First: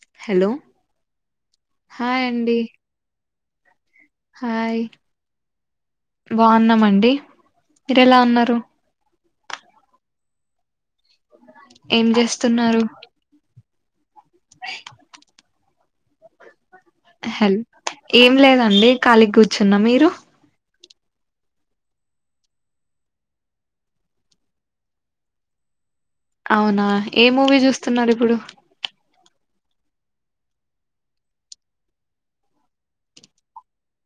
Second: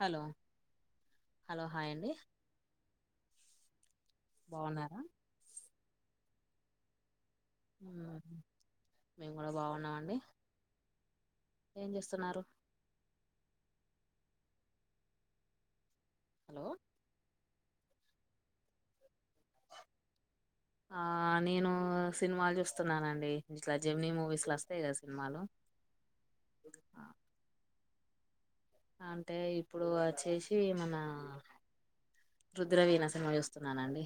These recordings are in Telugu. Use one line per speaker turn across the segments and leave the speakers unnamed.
హలో
హెలో, హాయ్ అండి.
బావున్నారా.
బాన్నామండి, మీరెలా ఉన్నారు.
మేము కూడా, బాన్నామ అండి.
ఏం జేస్తున్నారు. అ [unintelligible]
హలో
హల్ ఏం లేదండి కాళికుర్ర్చున్న మీరు
ఆ నేను సినిమాలు చూస్తున్నానండి ఇట్లా జెమినీ మూవీస్ల అస్తయి గదా సినిమాలు
అవునా
ఆ,
ఏ మూవీ జూస్తున్నారు ఇప్పుడు
అంటే ఇప్పుడు అచ్చేసి మన రుద్రవీన సినిమా చూస్తున్నానండి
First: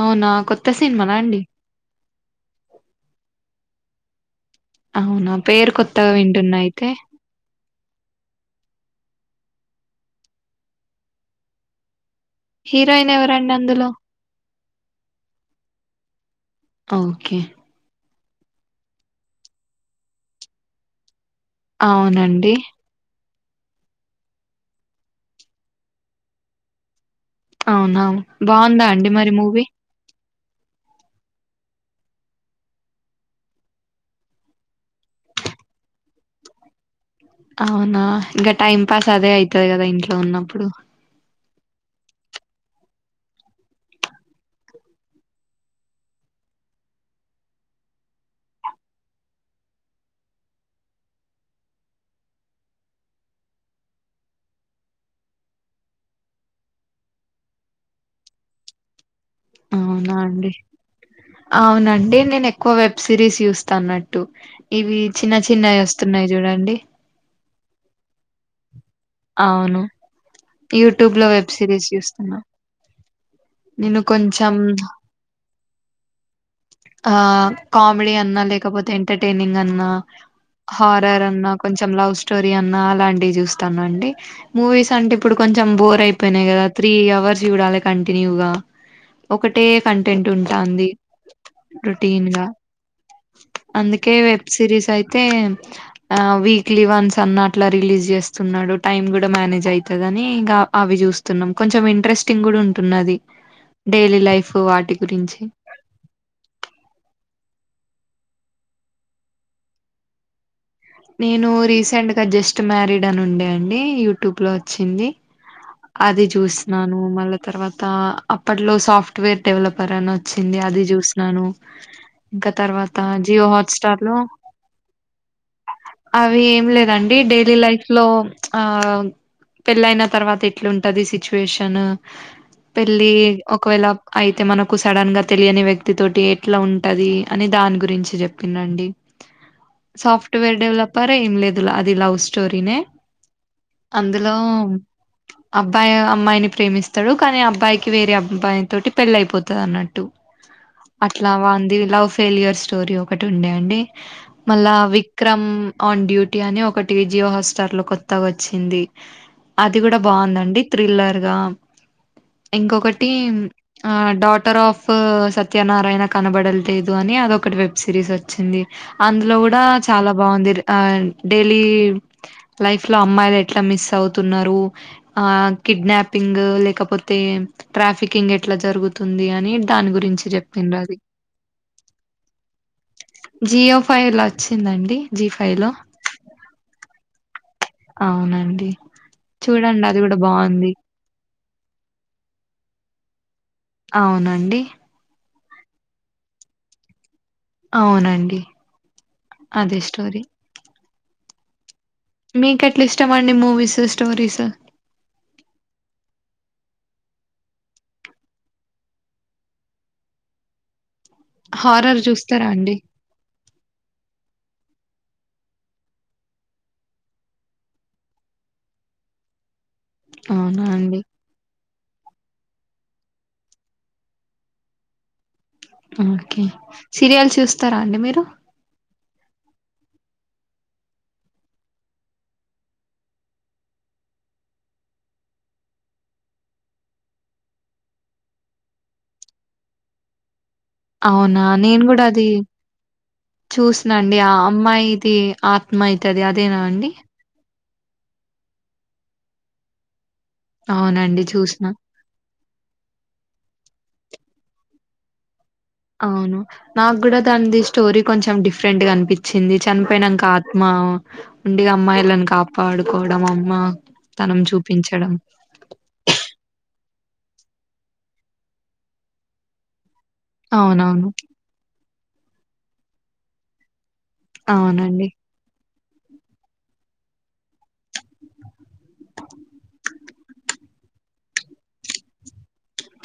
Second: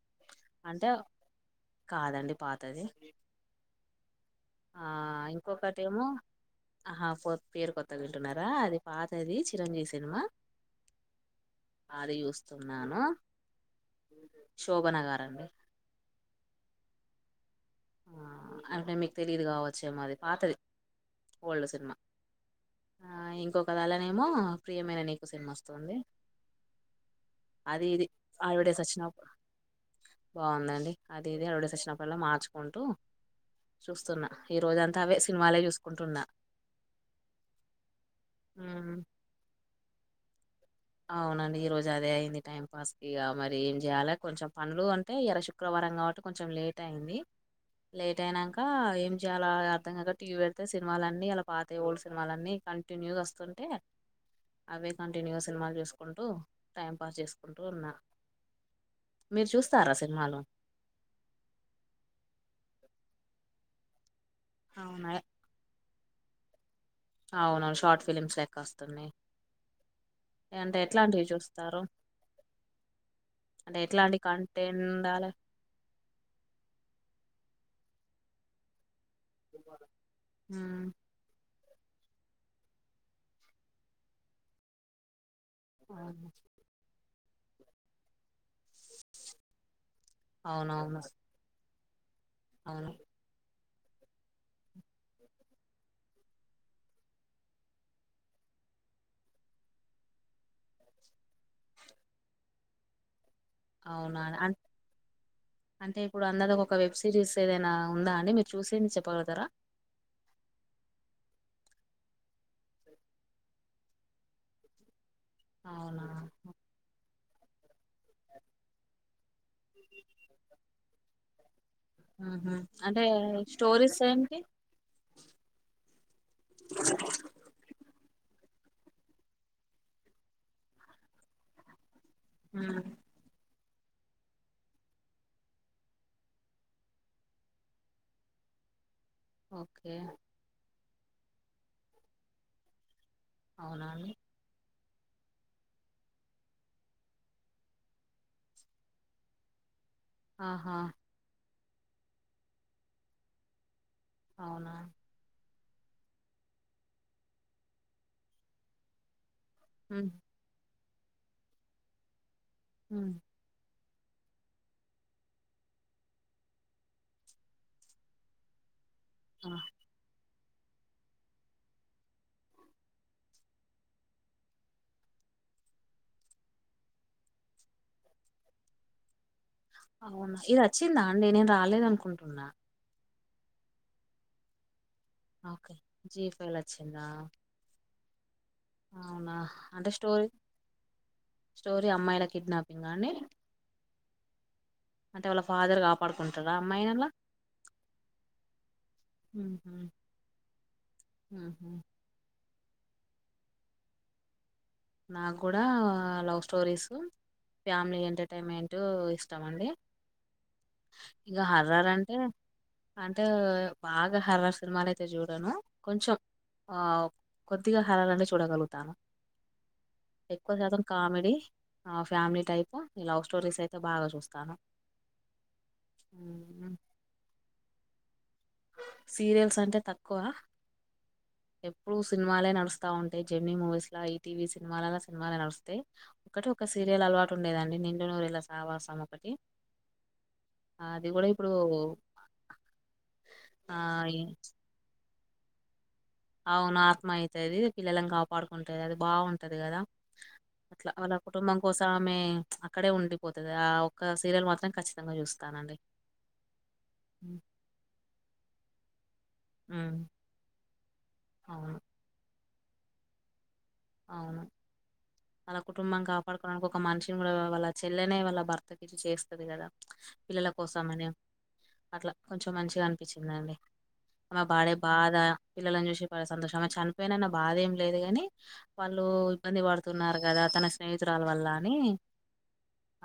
అవునా కొత్త
అంటే
సినిమనా అండి
కాదండి పాతది ఆ
అవునా పేరు
ఇంకొకటేమో
కొత్తగా వింటున్నా అయితే
కొత్తగింటున్నారా అది పాతది చిరంజీవి సినిమా అది యు
హీరోయిన్ ఎవరండి అందులో
శోభనగారండి
ఓకే
ఆ అంటే మీకు తెలీదు కావచ్చేమో అది పాతది ఓల్డ్ సినిమా
అవునండి
ఆ ఇం ఇంకొకదళనేమో ప్రియమైన నీకు సినిమా ఓస్తుంది
అవునా బాగుందా అండి
వచ్చినప్పుడు
మరి మూవీ
బాగుందండి అది ఇది అడవడేస్ వచ్చినప్పుడల్లా మార్చు కుంటూ చూస్తున్నా ఈ రోజంతా అవే సినిమాలే చూసుకుంటున్నా
అవునా ఇంకా టైం
ఉమ్,
పాస్ అదే అయితది కదా ఇంట్లో ఉన్నప్పుడు
అవునండి ఈ రోజు అదే అయింది టైం పాస్ కి ఇగ మరి ఏం చేయాలి కొంచెం పనులు అంటే ఇయ్యాల శుక్రవారం కాబట్టి కొంచెం లేట్ అయింది లేట్ అయినాక ఏం చెయ్యాలా అర్థం కాక టీవీ పెడితే సినిమాలన్నీ ఇయ్యాల పాతయి ఓల్డ్ సినిమాలన్నీ కంటిన్యూగా వస్తుంటే అవే కంటిన్యూస్ సినిమాలు చూసుకుంటూ టైంపాస్ చేసుకుంటూ ఉన్నాను మీరు చూస్
అవునా అండి అవునండి నేను ఎక్కువ వెబ్ సిరీస్ చూస్తానం టు ఇవి
అవునా
చిన్న చిన్నయి వస్తున్నాయి చూడండి
అవును షార్ట్ ఫిలిమ్స్ లెక్క ఓస్
అవును యూట్యూబ్
ఎట్లాంటివి
లో వెబ్
చూస్తారు
సిరీస్ చూస్తున్నా
అంటే
నేను
ఎట్లాంటి
కొంచెం
కంటెండ్ ఉండాలే
ఆ కామెడీ అన్నా లేకపోతే ఎంటర్టైనింగ్ అన్నా
ఉమ్
హారర్ అన్నా కొంచెం లవ్ స్టోరీ అన్నా అలాంటివి చూస్తాను అండి మూవీస్ అంటే ఇప్పుడు కొంచెం బోర్
అవును
అయిపోయినాయి కదా త్రీ అవర్స్ చూడాలి కంటిన్యూగా ఒకటే కంటెంట్ ఉంటాంది
అవునవును
టీన్గా
అవును
అందుకే వెబ్ సిరీస్ అయితే ఆ వీక్లీ వన్స్ అన్నా అట్లా రిలీజ్ చేస్తున్నాడు టైమ్ కూడా మేనేజ్ అయితదని ఇంకా అవి చూస్తున్నాం కొంచెం ఇంట్రెస్టింగ్ కూడా ఉంటున్నది డైలీ
అవునా
లైఫ్
అన్
వాటి గురించి
అంటే ఇప్పుడు అందాదా ఒక వెబ్ సిరీస్ ఏదైనా ఉందా అండి మీరు చూసింది చెప్పగలుగుతరా
నేను రీసెంట్ గా జస్ట్ మ్యారీడ్ అని ఉండే అండి యూట్యూబ్ లో వచ్చింది
అవునా
అది చూసినాను మళ్ళా తర్వాత అప్పట్లో సాఫ్ట్వేర్ డెవలపర్ అని వచ్చింది అది చూసినాను ఇంకా
ఆహా
తర్వాత
అంటే
జియో హాట్
స్టోరీస్
స్టార్ లో
ఏంటి
అవి ఏం లేదండి డైలీ లైఫ్ లో ఆ పెళ్లయిన తర్వాత ఎట్లుంటది సిట్చువేషన్
ఉమ్
పెళ్లి ఒకవేళ అయితే మనకు సడన్ గా తెలియని వ్యక్తి తోటి ఎట్లా ఉంటది అని దాని గురించి చెప్పి నండి
ఓకే
సాఫ్ట్వేర్ డెవలపర్ ఏం లేదు అది లవ్ స్టోరీనే
అవునా అండి
అందులో అబ్బాయి అమ్మాయిని ప్రేమిస్తాడు కానీ అబ్బాయికి వేరే అబ్బాయి తోటి పెళ్లి అయిపోతది అన్నట్టు
ఆహా
అట్ల వాంది లవ్ ఫెలియర్ స్టోరీ ఒకటి ఉండే అండి
అవునా
మల్లా విక్రమ్ ఆన్ డ్యూటీ అని ఒకటి జియో హాస్టార్ లో కొత్తగా వచ్చింది అది కూడా
ఉమ్
బాగుందండి థ్రిల్లర్ గా ఇంకొకటి
ఉమ్
ఆ డాటర్ ఆఫ్ సత్యనారాయణ కనబడుటలేదు అని అదొకటి వెబ్ సిరీస్ వచ్చింది అందులో
ఆ
కూడా చాల బాగుంది డైలీ లైఫ్ లో అమ్మాయిలు ఎట్లా మిస్ అవుతున్నారు ఆ కిడ్నాపింగ్ లేకపోతే ట్రాఫికింగ్ ఎట్ల జరుగుతుంది అని దాని గురించి
అవునా ఇది
చెప్పిండ్రు అది
వచ్చిందా అండి నేను రాలేదు అనుకుంటున్నా
జియో ఫైవ్ లో వచ్చిందండి జీ ఫైవ్ లో
ఒకే జీ ఫైవ్ లో వచ్చిందా
అవునండి
అవునా
చూడండి
అంటే
అది కూడ
స్టోరీ
బాగుంది
స్టోరీ అమ్మాయిల కిడ్నాపింగ్ ఆ అండి
అవునండి
అంటే వాళ్ళ ఫాదర్ కాపాడుకుంటాడా అమ్మాయిని అల
అవునండి అదే స్టోరీ
హు హు
మీకు ఎట్లా ఇష్టం అండి మూవీస్ స్టోరీస్
నాకు కూడా లవ్ స్టోరీసు ఫ్యామిలీ ఎంటర్టైన్మెంటు ఇష్టం అండి ఇంగ హర్రార్
హారర్
అంటే
చూస్తారా అండి?
అంటే బాగా హరర్ సినిమాలయితే చూడను కొంచెం కొద్దిగా హారర్ అయితే చూడగలుగుతాను ఎక్కువ
అవునా
శాతం
అండి
కామెడీ ఆ ఫ్యామిలీ టై [unintelligible] లవ్ స్టోరీస్ అయితే బాగా చూస్తాను
ఒకే
మ్మ్.
సీరియల్ చూస్తారా అండి మీరు
సీరియల్స్ అంటే తక్కువ ఎప్పుడు సినిమాలే నడుస్తా ఉంటాయ్ జామినీ మూవీస్ లా ఈటీవీ సినిమాలలా సినిమాలే నడుస్తాయి ఒకటి సీరియల్ అలవాటు ఉండేదండి నిండునూరు ఏళ్ల సావాసం ఒకటి ఆ, అది కూడా
అవునా
ఇప్పుడు
నేను కూడా అది
ఆ
చూసిన అండి
ఈ-
ఆ అమ్మాయి [unintelligible] ఆత్మయి
అవును ఆత్మ అయితది పిల్లలలను కాపాడు కుంటది అది బాగుంటది కదా అట్ల వాళ్ళ
అవునండి
కుటుంబం
చూసిన.
కోసమే అక్కడే ఉండిపోతద ఆ ఒక్క సీరియల్ మాత్రం ఖచ్చితంగా చూస్త
అవును నాకు కూడా దానిది స్టోరీ కొంచెం డిఫరెంట్ గా అనిపించింది
ఉమ్,
చనిపోయినాక ఆత్మ ఉండి ఇగ
అవును
అమ్మాయిలను కాపాడుకోవడం అమ్మ తనం
అవును
చూపించడం.
తన కుటుంబాం కాపాడుకోవడానికి ఒక మనిషిని కూడ వాళ్ళ చెల్లెనే వాళ్ళ భర్తకి ఇచేస్తుంది కదా పిల్లల కోసం అని
అవునవును.
అట్ల కొంచెం మంచిగా అనిపిచిందండి అమ్మ బాడే
అవునండి.
బాధ పిల్లలను చూసి సంతోషం అ చనిపోయినన్న బాధ ఏం లేదు గాని వాళ్ళు ఇబ్బంది పడుతున్నారు కదా తన స్నేహితురాల వల్ల అని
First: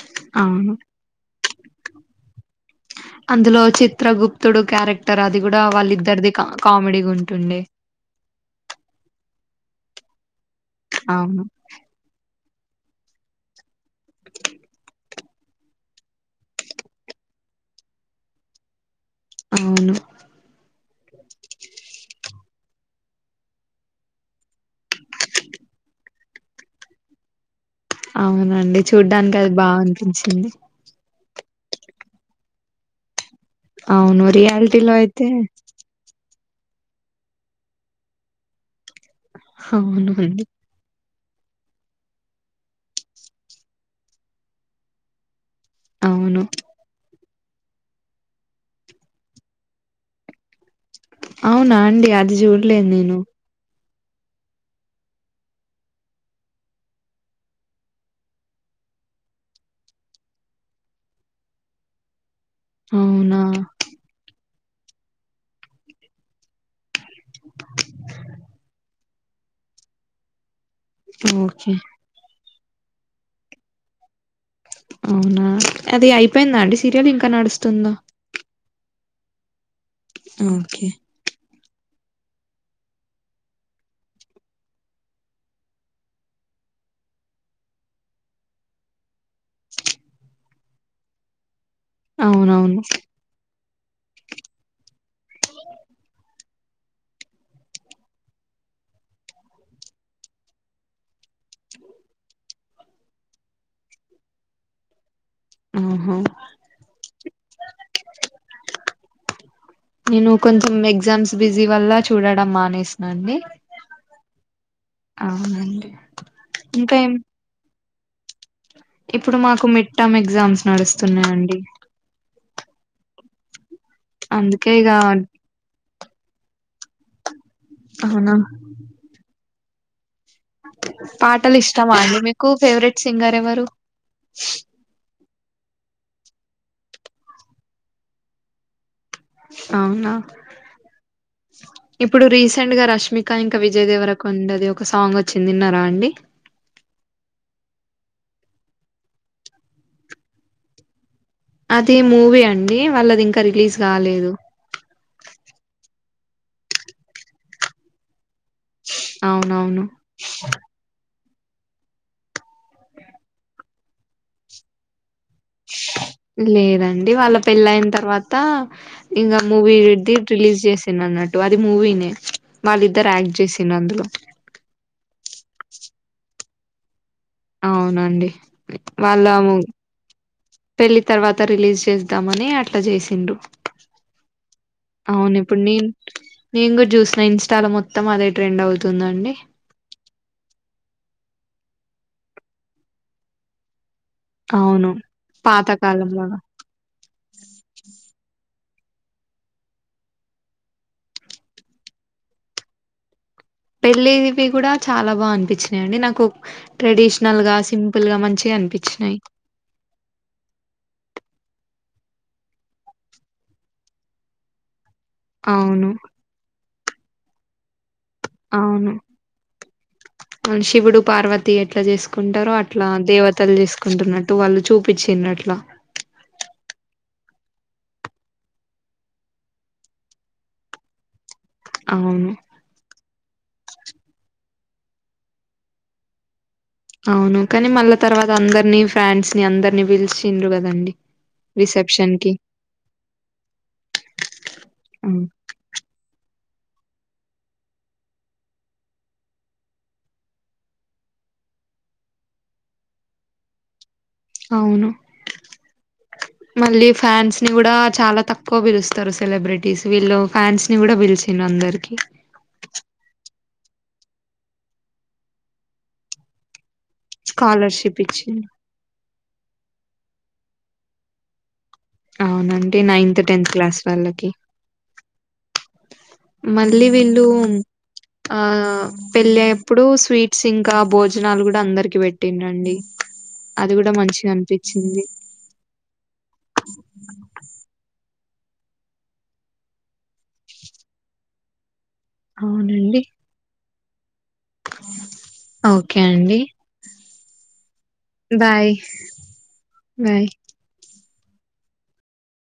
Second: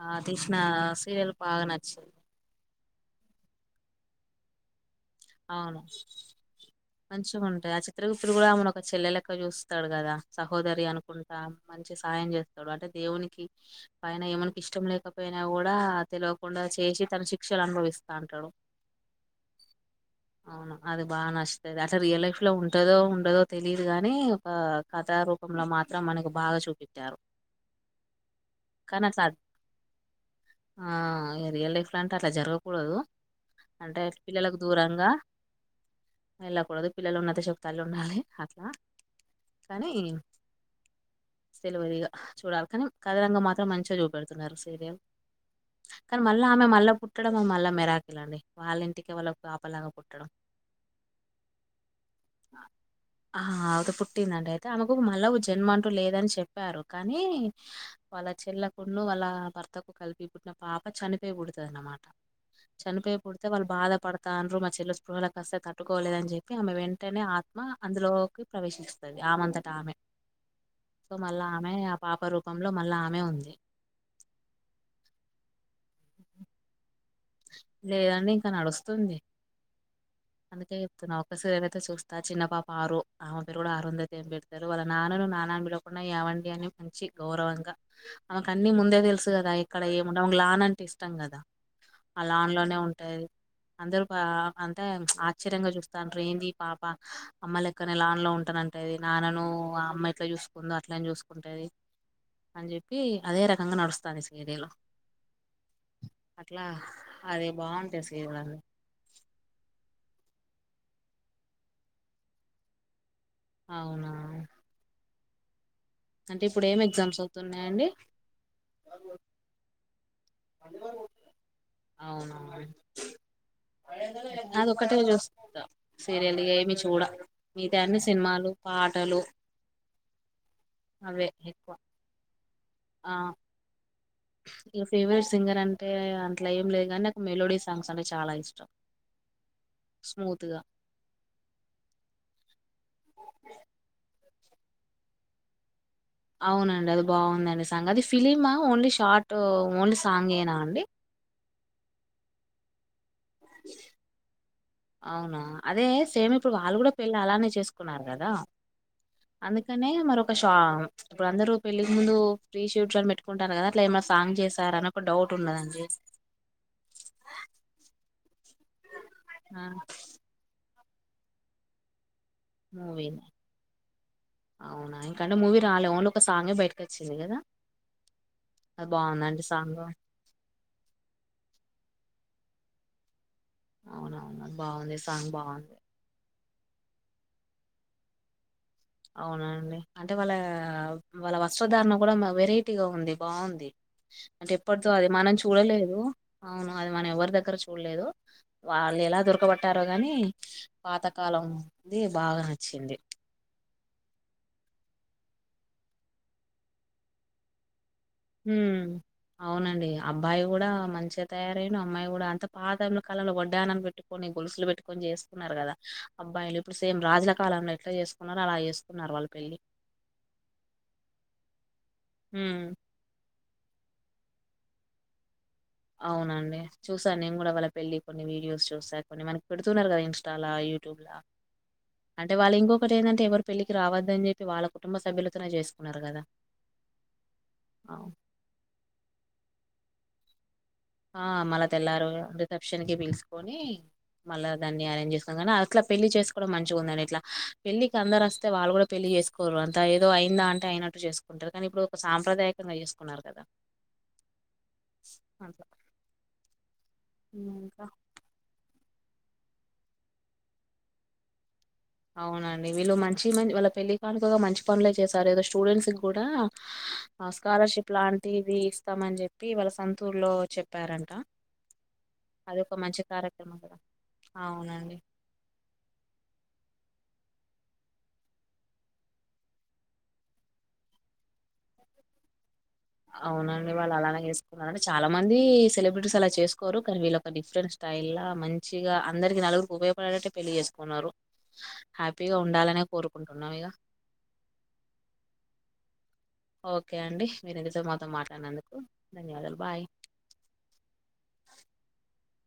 ఆ తీసిన
అవును.
సీరియల్ బాగ నచ్
అందులో చిత్రగుప్తుడు క్యారె
అవును మంచిగా
కామెడీగుంటుండే.
ఉంటాయి ఆ చిత్రగుప్తుడు కూడా ఆమెను ఒక చెల్లె లెక్క చూస్ వస్తాడు కదా సహోదరి అనుకుంటా
అవును.
మంచి సాయం చేస్తాడు అంటే దేవునికి పయన ఏమునికి ఇష్టం లే కాకపోయినా కూడా తెలియకుండా చేసి తన శిక్షలు అనుభవిస్తుంటాడు
అవును
అది బాగ నచ్చతది అలా రియల్ లైఫ్ లో ఉంటదో ఉండదో తెలిదు గాని ఒక కథ రూపంలో [unintelligible] మాత్రం మనకు బాగ చూపిచారు
అవునండి చూడ్డానికి అది బాగా అనిపించింది
ఆ రియల్ లైఫ్ లాంటే అలా జరగకూడదు అంటే
అవును
పిల్లలకు
రియాలిటీలో
దూరంగా
అయితే
వెళ్ళకూడదు పిల్లలు ఉన్నద శక్తాళు ఉండాలి అట్లా
అవును అండి
సెలవరగా చూడాలి కానీ కథ రంగం మాత్రం మంచిగా చూపెడుతున్నారు సీరియల్ కానీ
అవును
మళ్ళీ ఆమె మళ్ళా పుట్టడం మళ్ళా మెరాకిలండి వాళ్ళ ఇంటికి వాళ్ళ కోపలాగా పుట్టడం
అవునా అండి అది చూడలేదు నేను
ఆ ఆమెకు పుట్టిందండి అయితే ఆమెకు మళ్ళా జన్మ అంటూ లేదని చెప్పారు కానీ వాళ్ళ చెల్లలకుడు అలా భర్తకు కలిపి పుట్టిన పాప చనిపోయి పడుతుంది అన్నమాట చనిపోయి
అవునా
పడితే వాళ్ళు బాధ పడత తండ మా చెల్ల స్పృహాల కాస్తే తట్టుకోలేద అని చెప్పి ఆమె వెంటనే ఆత్మ అందులోకి ప్రవేశిస్తుంది అమంతటమెే సో మళ్ళా ఆమె
ఓకే
ఆ పాప రూపంలో మళ్ళా ఆమె ఉంది
అవునా అది అయిపోయిందా అండి సీరియల్ ఇంకా నడుస్తుందా
లేదండి ఇంకా నడుస్తుంది అందుకే
ఓకే
చెప్తున్నా ఒకస అ చూస్తా చిన్న పాప ఆరు ఆమె పేరు కూడా ఆరుందతి పెడతారు వాళ్ళ నాన్నని నాన్న పిలవకుండా ఏవండి అని మంచి గౌరవంగా ఆమెకు అన్ని ముందే తెలుసు కదా ఇక్కడ ఏమున్న లాన ఇష్టం కదా అలాంలోనే
అవునవును
ఉంటాయి అందరు అంటే ఆశ్చర్యంగా చూస్తండ్రి ఏంది ఈ పాప అమ్మలేక్కనే లాన్లో ఉంటానంటే నాన్నను అమ్మ ఎట్లా చూసుకుందో అట్లే చూసుకుంటది అని చెప్పి అదే రకంగా నడుస్తాంది సీరిల్లో
ఆహా
అదే బాగుంటది సీరియలు
నేను కొంచెం ఎగ్జామ్స్ బిజీ వల్ల చూడడం మానేస్
అవ్నా
అవునండి
అంటే ఇప్పుడు ఏం ఎగ్జామ్స్ అవుతున్నాయండి
ఇప్పుడు మాకు మిడ్ టర్మ్ ఎగ్జామ్స్ నడుస్తున్నాయ్ అండి
అది ఒక్కటే చూస్తా సీరియల్ ఏమి చూడ మితాయన్ని
అవునా
సినిమాలు పాటలు అవే
పాటలు
ఎక్కువ
ఇష్టమా అండి మీకు ఫేవరెట్ సింగర్ ఎవరు
ఇ ఫేవరెట్ సింగర్ అంటే అట్లా ఏం లేదు కానీ నాకు మెలోడీ సాంగ్స్ అంటే చాలా ఇష్టం
అవునా
స్మూత్ గా
ఇప్పుడు రీసెంట్ గా రష్మిక ఇంకా విజయ్ దేవర కొండాది ఒక సాంగ్ వచ్చి విన్నార అండి
అవునండి అది బాగుందండి సాంగ్ అది ఫిలిమా ఓన్లీ షార్ట్ ఓన్లీ సాంగేనా అండి
అది మూవీ అండి వాళ్ళది ఇంకా రిలీజ్ కాలేదు
అవునా! అదే సేమ్ ఇప్పుడు వాళ్ళు కూడా పెళ్ళి అలానే చేసుకున్నారు కదా
అవునవును
అందుకనే మరొక ష ఇప్పుడు అందరూ పెళ్లిి ముందు ఫ్రీ షూట్ అని పెట్టుకుంటారు కదా అట్లా ఏమైనా సాంగ్ చేశార అని ఒక డౌట్ ఉన్నదండి.
లేదండి వాళ్ళ పెళ్ళైన తర్వాత అ ఇంకా
ఆ!
మూవీది రిలీజ్ చేసాను అన్నట్టు అది మూవీనే వాళ్ళిద్దరు
మూవీనే.
యాక్ట్ చేసింది అందులో
అయినా మూవీ రాల ఓన్లీ ఒక సాంగ్ బయటకి వచ్చి
అవునండి వాళ్ళ
బావుందా అండి సాంగు?
పెళ్లి తర్వాత రిలీజ్ చేద్దామని అట్లా చేసిండ్రు
బాగుంది సాంగ్
అవును ఇప్పుడు
బాగుంది
నేను నేను కూడా చూసిన ఇస్టాలో మొత్తం అదే ట్రెండ్ అవుతు
అవునండి అంటే వాళ్ళ వాళ్ళ వస్త్రధారణ కూడా వెరైటీగా ఉంది బాగుంది అంటే ఎప్పటిదో
అవును
అది మనం చూడలేదు
పాతకాలంలాగా
అవును అది మనం ఎవరి దగ్గర చూడలేదు వాళ్ళు ఎలా దొరకబట్టారో గానీ పాతకాలంది బాగా నచ్చింది
పెళ్ళివి కూడా చాలా బాగా అనిపించినాయండి నాకు ట్రెడిషనల్ గా సిం
హ్మ్ అవునండి అబ్బాయి కూడా మంచిగా తయారయిం అమ్మాయి కూడా అంత పాతల కాలంలో వడ్డానం పెట్టుకొని గొలుసులు పెట్టుకొని చేస్తుకున్నారు కదా
అవును.
అబ్బాయిలు సేమ్ రాజుల కాలంలో ఎట్లా చేసు
అవును శివుడు పార్వత్ ఏట్లా చేసుకుంటారో
ఉమ్
అట్లా దేవతలు చేసుకుంటున్నట్టు వాళ్ళు చూపించినర్ట్లా
సా నేను కూడా వాళ్ళ పెళ్లియి కొన్ని వీడియోస్ చూసా కొన్ని మనకి పెడుతున్నారు కదా ఇస్టాలా యూట్యూబ్లా
అవును.
అంటే వాళ్ళు ఇంకొక్కటి ఏందంటే ఎవరు పెళ్ళికి రావద్దని చెప్పి వాళ్ళ కుటుంబ సభ్యులతోనే చేసుకున్నారు కదా
అవును కానీ మల్లా తర్వాత అందరినీ ఫాన్స్ ని అందరినీ పిలిచిండ్రు కద్
ఆ మల్లా తెల్లారు రిసెప్షన్ కి పిలుసుకొని మళ్ళ దాన్ని అరేంజ్
హ్మ్.
చేసా కానీ అట్లా పెళ్లి చేస్ మంచి ఉందని ఇట్లా పెళ్ళి కి అందరు వస్తే వాళ్ళు కూడా పెళ్లి చేసుకోరు అంత ఏదో అయిందా అంటే అయినట్టు చేసుకో టార్ కానీ ఇప్పుడు ఒక సాంప్రదాయకంగా చేసుకున్నారు కదా
అవును మళ్ళీ ఫ్యాన్స్ ని
హ్మ్.
కూడా
ఇంకా
చాలా తక్కువ పిలుస్ స్తారు సెలబ్రిటీస్ వీళ్ళు ఫ్యాన్స్ ని కూడా పిలిచిడ్రు అందరి
అవునండి వీళ్ళు మంచి మం వాళ్ళ పెళ్ళి కానుకగా మంచి పనులే చేసారు ఏదో స్టూడెంట్స్ కి కూడా ఆ స్కాలర్షిప్
స్కాలర్‌షిప్ ఇచ్చిండ్రు.
లాంటిది ఇస్తామని చెప్పి వాళ్ళ సంతూర్ లో చెప్పారంట అది ఒక
అవునండి
మంచి
నైన్త్ టెన్త్
కార్యక్రమం కదా
క్లాస్ వాళ్ళకి
అవునండి
మళ్ళీ విళ్ళు ఆ పెళ్ళేప్పుడు స్వీట్స్ ఇంకా భోజనాలు కూడా అందరికి పెట్టింరండి
అవునండి వాళ్ళు అలానే చేసుకున్నారు అంటే చాలా మంది సెలబ్రిటీస్ అలా చేసుకోరు కానీ వీళ్ళొక డిఫరెంట్ స్టైల్లా గా మంచిగా అందరికి నలుగురికి ఉపయోగపడేట్టే పెళ్లి చేసుకున్నారు హ్యాపీగా ఉండాలనే
అవునండి
కోరుకుంటున్నాం ఇగ
ఓకే అండి
ఓకే అండి మీరింతసేపు మాతో మాట్లాడినందుకు
బాయ్
ధన్యవాదాలు బాయ్